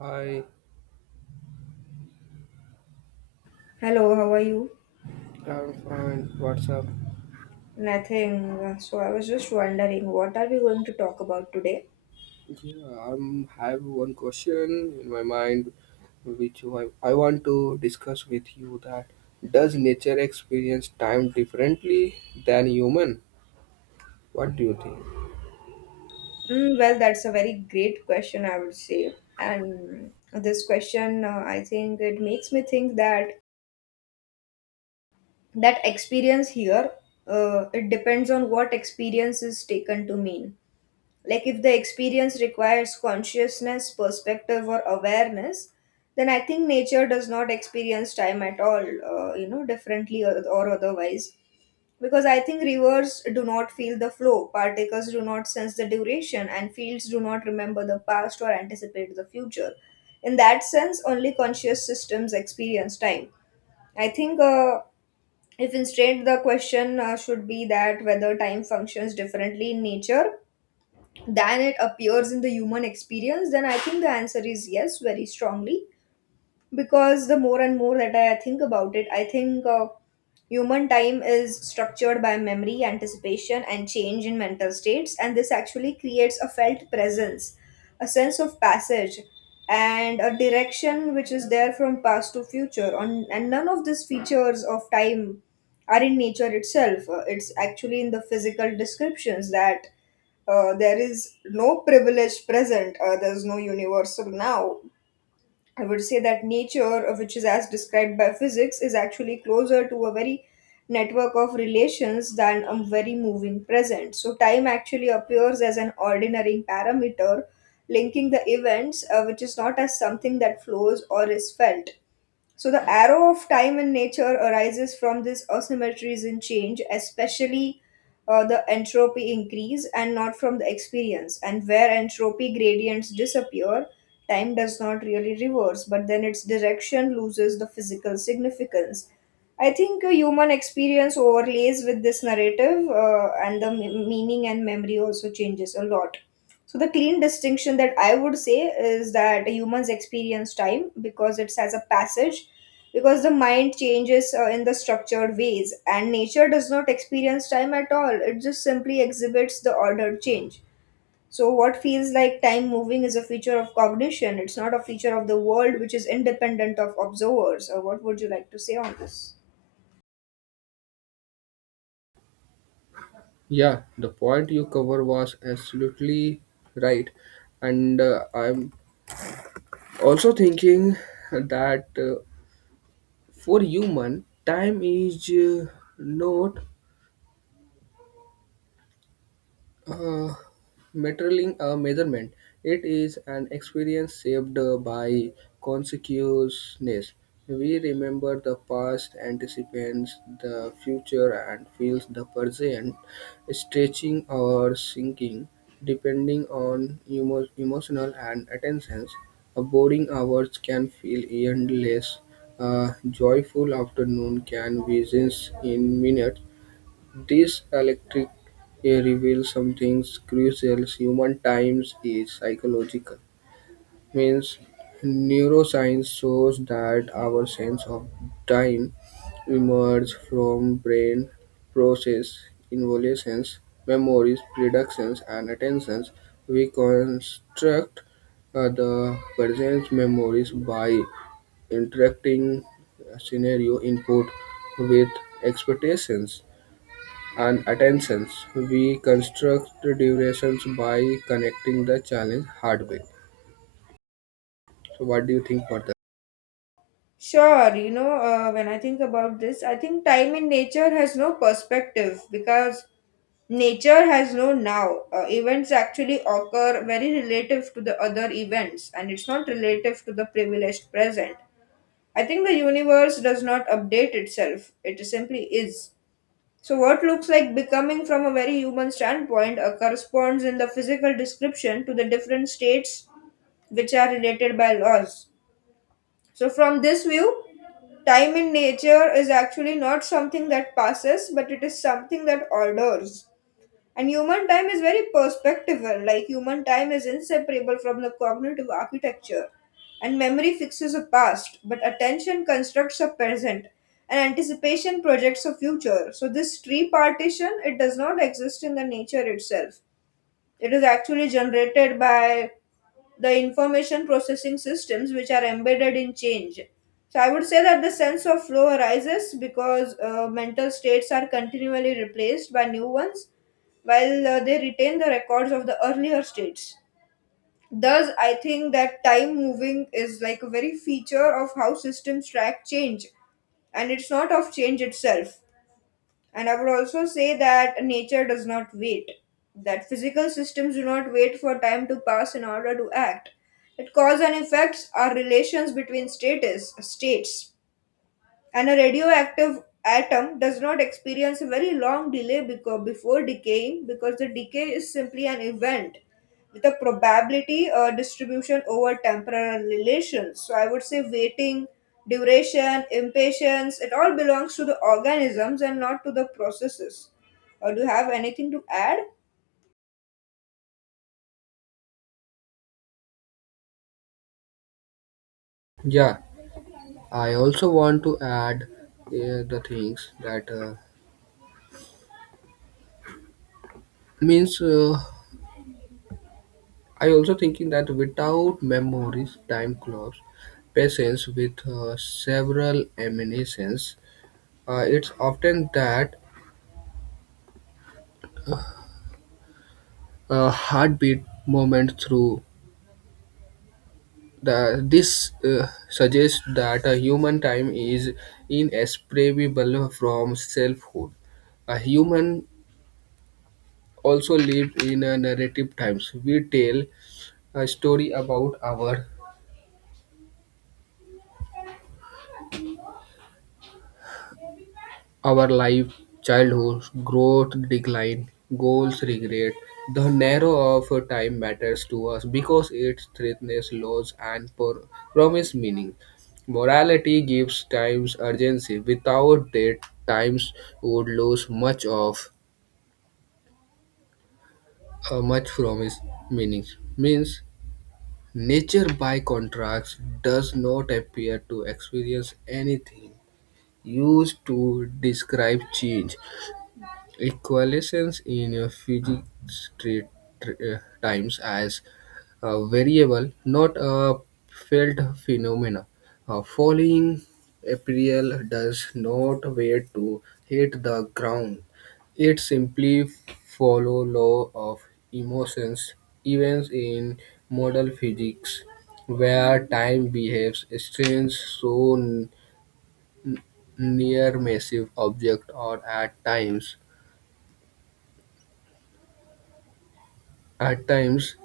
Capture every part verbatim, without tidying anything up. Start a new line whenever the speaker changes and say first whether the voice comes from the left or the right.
right: Hi,
left: Hello, how are you?
right: I'm fine. What's up?
left: Nothing. Uh, So I was just wondering, what are we going to talk about today?
right: Yeah, I'm have one question in my mind, which I, I want to discuss with you. That does nature experience time differently than human? What do you think?
left: Mm, well, that's a very great question, I would say. And this question, uh, I think it makes me think that that experience here, uh, it depends on what experience is taken to mean. Like if the experience requires consciousness, perspective, or awareness, then I think nature does not experience time at all, uh, you know, differently or, or otherwise. Because I think rivers do not feel the flow, particles do not sense the duration, and fields do not remember the past or anticipate the future. In that sense, only conscious systems experience time. I think uh, If instead the question uh, should be that whether time functions differently in nature than it appears in the human experience, then I think the answer is yes, very strongly. Because the more and more that I think about it, I think. Uh, Human time is structured by memory, anticipation, and change in mental states, and this actually creates a felt presence, a sense of passage, and a direction which is there from past to future. On, and None of these features of time are in nature itself. Uh, It's actually in the physical descriptions that uh, there is no privileged present, uh, there's no universal now. I would say that nature, uh, which is as described by physics, is actually closer to a very network of relations than a very moving present. So, time actually appears as an ordinary parameter linking the events, uh, which is not as something that flows or is felt. So the arrow of time in nature arises from these asymmetries in change, especially uh, the entropy increase, and not from the experience. And where entropy gradients disappear, time does not really reverse, but then its direction loses the physical significance. I think uh, Human experience overlays with this narrative, uh, and the m- meaning and memory also changes a lot. So the clean distinction that I would say is that humans experience time because it has a passage, because the mind changes uh, in the structured ways, and nature does not experience time at all. It just simply exhibits the ordered change. So what feels like time moving is a feature of cognition. It's not a feature of the world which is independent of observers. Or what would you like to say on this?
right: Yeah, the point you cover was absolutely right, and uh, I'm also thinking that uh, for human, time is uh, not Uh, measuring a measurement. It is an experience shaped uh, by consciousness. We remember the past, anticipates the future, and feels the present, stretching or sinking, depending on emo- emotional and attentions. A boring hours can feel endless. A joyful afternoon can be sensed in minutes. This dialectic reveals something crucial: human times is psychological, means neuroscience shows that our sense of time emerges from brain process evaluations, memories, predictions, and attentions. We construct uh, the present memories by interacting scenario input with expectations and attentions. We construct the durations by connecting the challenge hardware. So, what do you think for that?
left: Sure, you know, uh, when I think about this, I think time in nature has no perspective because nature has no now. Uh, events actually occur very relative to the other events, and it's not relative to the privileged present. I think the universe does not update itself, it simply is. So, what looks like becoming from a very human standpoint uh, corresponds in the physical description to the different states which are related by laws. So, from this view, time in nature is actually not something that passes, but it is something that orders. And human time is very perspectival, like human time is inseparable from the cognitive architecture. And memory fixes a past, but attention constructs a present, and anticipation projects a future. So this tree partition, it does not exist in the nature itself. It is actually generated by the information processing systems which are embedded in change. So I would say that the sense of flow arises because uh, mental states are continually replaced by new ones while uh, they retain the records of the earlier states. Thus, I think that time moving is like a very feature of how systems track change, and it's not of change itself. And I would also say that nature does not wait, that physical systems do not wait for time to pass in order to act, that cause and effects are relations between status, states, and a radioactive atom does not experience a very long delay beco- before decaying, because the decay is simply an event with a probability uh, distribution over temporal relations. So I would say waiting, duration, impatience, it all belongs to the organisms and not to the processes. Or do you have anything to add?
right: Yeah, I also want to add uh, the things that uh, means uh, I also thinking that without memories, time clocks, patience with uh, several emanations, uh, it's often that uh, heartbeat moment through The, this uh, suggests that a human time is inseparable from selfhood. A human also lives in a narrative times. We tell a story about our Our life, childhood, growth, decline, goals, regret, the narrow of time matters to us because it threatens laws and pro- promise meaning. Morality gives times urgency. Without that, times would lose much of uh, much from its meaning. Means nature, by contrast, does not appear to experience anything used to describe change. A coalescence in a Fiji Strait tr- uh, times as a variable, not a felt phenomena. A falling apparel does not wait to hit the ground. It simply follow law of emotions, events in model physics, where time behaves strange so n- n- near massive object or at times at times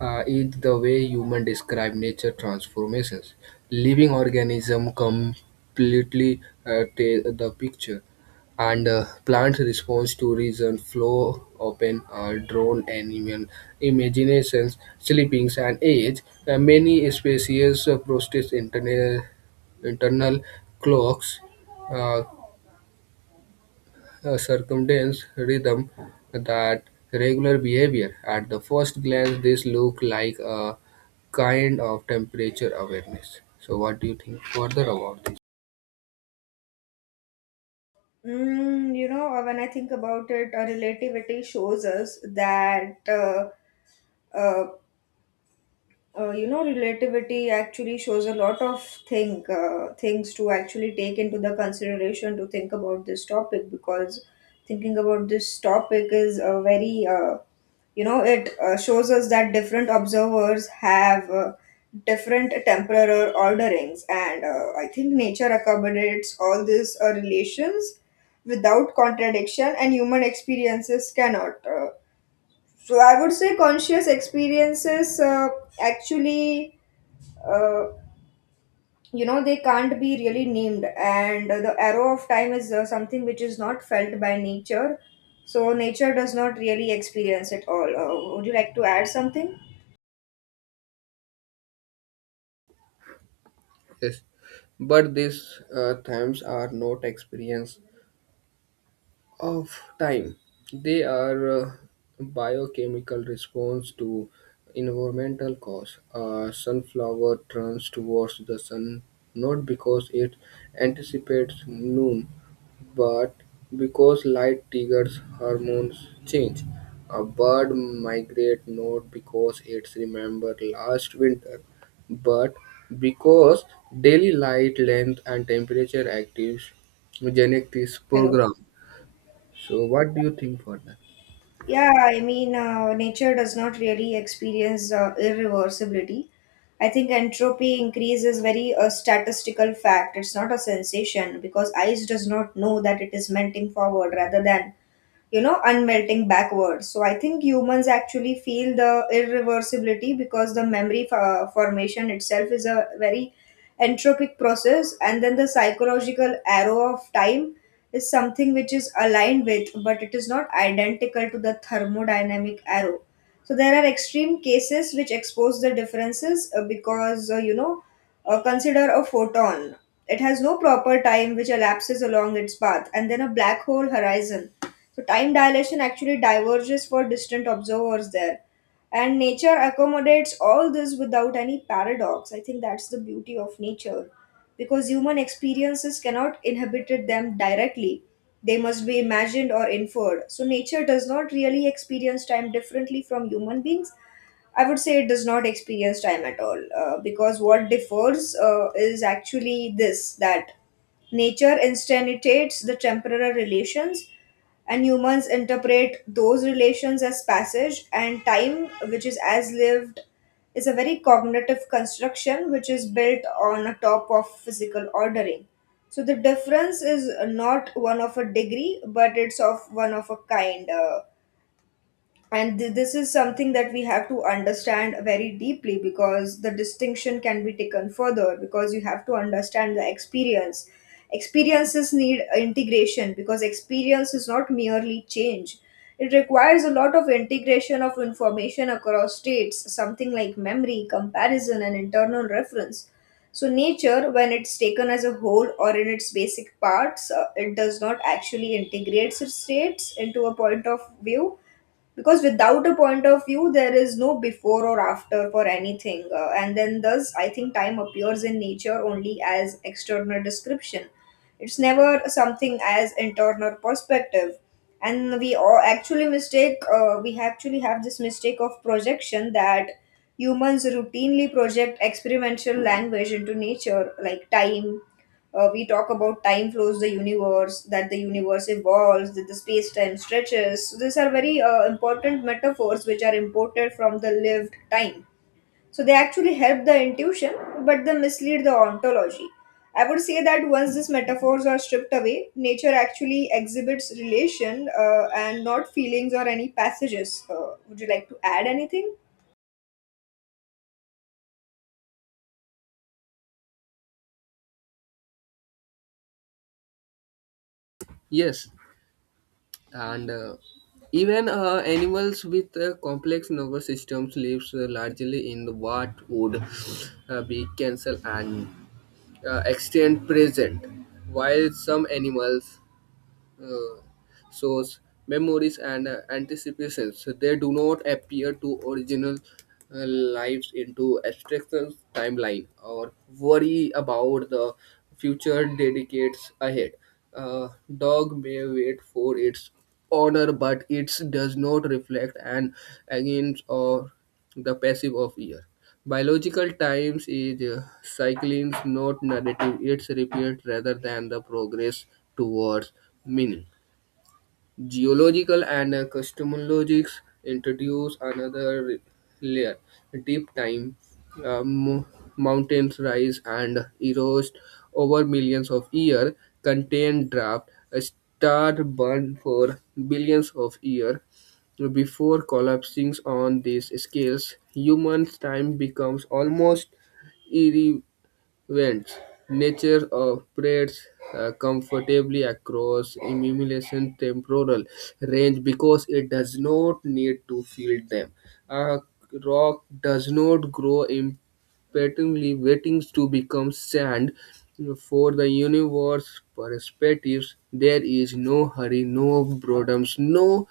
right: uh, is the way humans describe nature transformations. Living organism completely uh, take the picture, and uh, plants response to reason, flow, open, uh, drone, animal, imaginations, sleepings, and age. Uh, many species uh, process internal internal clocks uh, uh, circumdance rhythm that regular behavior. At the first glance, this look like a kind of temperature awareness. So, what do you think further about this?
left: Mm, you know, uh, when I think about it, uh, relativity shows us that. Uh, uh, uh, you know Relativity actually shows a lot of thing uh, things to actually take into the consideration, to think about this topic, because thinking about this topic is a very uh, you know it uh, shows us that different observers have uh, different temporal orderings, and uh, I think nature accommodates all these uh, relations without contradiction, and human experiences cannot. Uh, so I would say conscious experiences, uh, actually uh, you know they can't be really named, and the arrow of time is uh, something which is not felt by nature. So nature does not really experience it all. Uh, would you like to add something?
right: Yes. But these uh, times are not experience of time. They are uh, biochemical response to environmental cause. A sunflower turns towards the sun not because it anticipates noon, but because light triggers hormones change, a bird migrates not because it's remember last winter, but because daily light length and temperature actives genetics
left: Hello.
right: program. So what do you think for that?
left: Yeah, I mean, uh, nature does not really experience uh, irreversibility. I think entropy increase is very a statistical fact, it's not a sensation, because ice does not know that it is melting forward rather than, you know, unmelting backwards. So I think humans actually feel the irreversibility because the memory fo- formation itself is a very entropic process, and then the psychological arrow of time is something which is aligned with but it is not identical to the thermodynamic arrow. So there are extreme cases which expose the differences, uh, because uh, you know uh, consider a photon. It has no proper time which elapses along its path, and then a black hole horizon, so time dilation actually diverges for distant observers there. And nature accommodates all this without any paradox. I think that's the beauty of nature. Because human experiences cannot inhabit them directly, they must be imagined or inferred. So, nature does not really experience time differently from human beings. I would say it does not experience time at all, uh, because what differs, uh, is actually this, that nature instantiates the temporal relations and humans interpret those relations as passage. And time which is as lived is a very cognitive construction which is built on a top of physical ordering. So the difference is not one of a degree but it's of one of a kind. Uh, and th- this is something that we have to understand very deeply, because the distinction can be taken further, because you have to understand the experience experiences need integration, because experience is not merely change, it requires a lot of integration of information across states, something like memory comparison and internal reference. So nature, when it's taken as a whole or in its basic parts, uh, it does not actually integrates its states into a point of view, because without a point of view there is no before or after for anything. Uh, and then Thus I think time appears in nature only as external description, it's never something as internal perspective. And we all actually mistake uh, we actually have this mistake of projection, that humans routinely project experimental language into nature, like time. Uh, we talk about time flows the universe, that the universe evolves, that the space time stretches. So these are very uh, important metaphors which are imported from the lived time. So they actually help the intuition, but they mislead the ontology. I would say that once these metaphors are stripped away, nature actually exhibits relation, uh, and not feelings or any passages. Uh, would you like to add anything?
right: Yes, and uh, even uh, animals with uh, complex nervous systems lives uh, largely in what would uh, be cancer and uh, extent present, while some animals uh, source, memories, and uh, anticipations. So they do not appear to original uh, lives into abstractions timeline or worry about the future dedicates ahead. A dog may wait for its honor, but it does not reflect an against or the passive of year. Biological times is uh, cycling, not narrative. It's repeat rather than the progress towards meaning. Geological and uh, cosmologics introduce another layer. Deep time, uh, mo- mountains rise and erode over millions of years, contain draft, a star burn for billions of years before collapsing on these scales. Human time becomes almost irre- vents. Nature operates uh, comfortably across emulation temporal range because it does not need to feed them. A rock does not grow impatiently waiting to become sand. For the universe perspectives, there is no hurry, no boredoms, no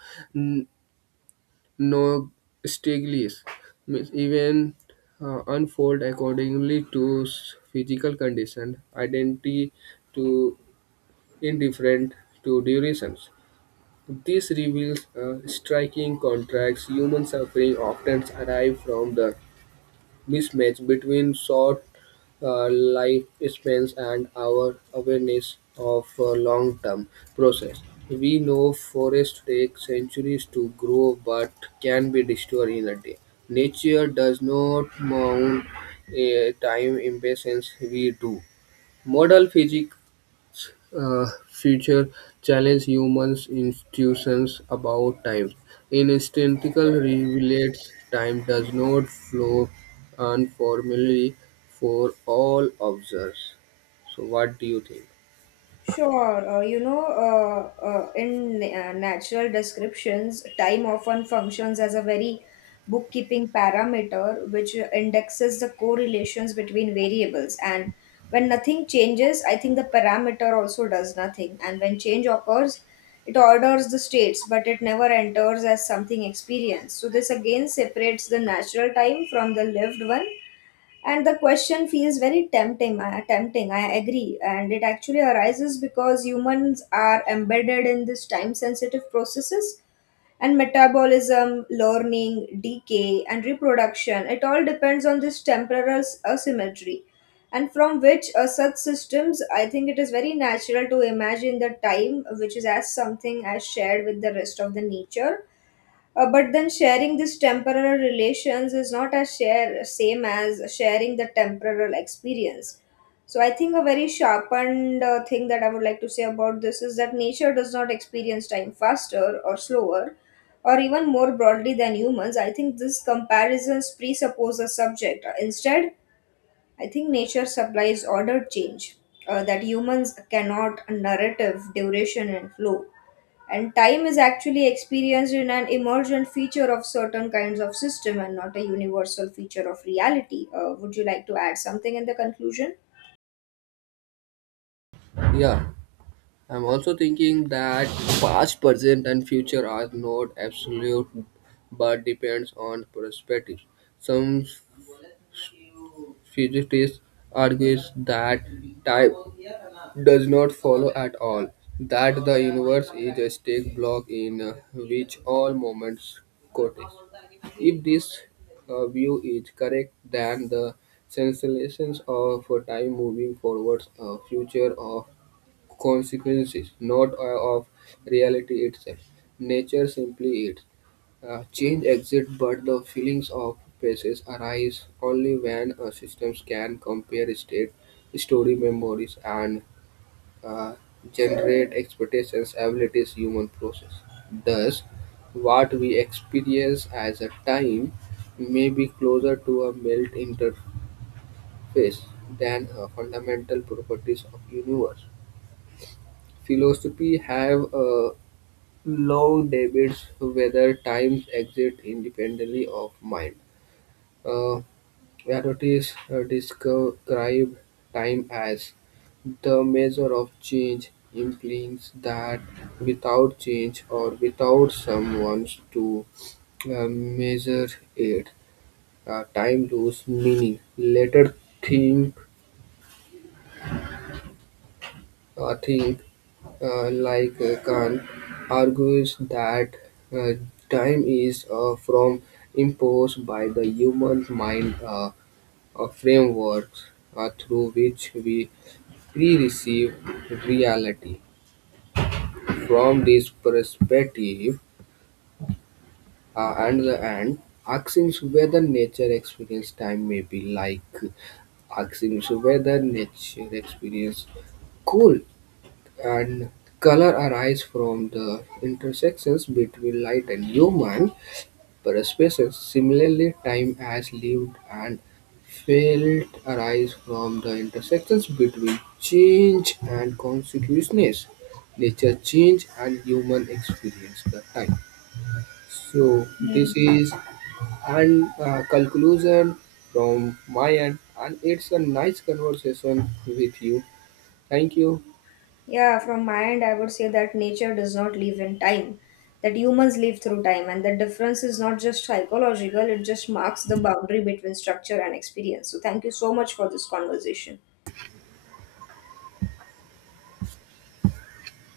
right: Nonstaglies even uh, unfold accordingly to s- physical condition, identity to indifferent to durations. This reveals uh, striking contrasts. Human suffering often arrive from the Mismatch between short uh, lifespans and our awareness of a long-term process. We know forests take centuries to grow but can be destroyed in a day. Nature does not mourn a time impatience we do. Model physics uh, future challenge humans' institutions about time. In statistical relates, time does not flow uniformly for all observers. So, what do you think?
left: Sure, uh, you know, uh, uh, in uh, natural descriptions, time often functions as a very bookkeeping parameter which indexes the correlations between variables. And when nothing changes, I think the parameter also does nothing. And when change occurs, it orders the states, but it never enters as something experienced. So, this again separates the natural time from the lived one. And the question feels very tempting I, tempting, I agree, and it actually arises because humans are embedded in this time sensitive processes, and metabolism, learning, decay and reproduction, it all depends on this temporal s- asymmetry, and from which, uh, such systems, I think it is very natural to imagine the time which is as something as shared with the rest of the nature. Uh, but then sharing these temporal relations is not as share same as sharing the temporal experience. So I think a very sharpened uh, thing that I would like to say about this is that nature does not experience time faster or slower, or even more broadly than humans. I think this comparisons presuppose a subject. Instead, I think nature supplies ordered change, uh, that humans cannot narrative duration and flow. And time is actually experienced in an emergent feature of certain kinds of system and not a universal feature of reality. Uh, would you like to add something in the conclusion?
right: Yeah, I'm also thinking that past, present, and future are not absolute, but depends on perspective. Some Physicists argues that time does not follow at all, that the universe is a static block in uh, which all moments coexist. If this uh, view is correct, then the sensations of a time moving forwards a future of consequences, not uh, of reality itself. Nature simply is. Uh, change exists, but the feelings of places arise only when uh, systems can compare state, story memories, and uh, generate expectations, abilities, human process. Thus, what we experience as a time may be closer to a melt interface than uh, fundamental properties of universe. Philosophy have uh, long debates whether times exist independently of mind. Uh, Herodotus uh, described time as the measure of change implies that without change or without someone to uh, measure it, uh, time loses meaning. Later think, uh, think uh, like uh, Kant argues that uh, time is uh, from imposed by the human mind. Uh, A frameworks uh, through which we pre receive reality. From this perspective, uh, and the end, asking whether nature experience time may be like asking whether nature experience cool and color arise from the intersections between light and human. Other species, similarly time has lived and felt, arise from the intersections between change and consciousness, nature change and human experience the time. So this is and uh, conclusion from my end and it's a nice conversation with you. Thank you.
left: Yeah, from my end I would say that nature does not live in time, that humans live through time, and the difference is not just psychological, it just marks the boundary between structure and experience. So thank you so much for this conversation.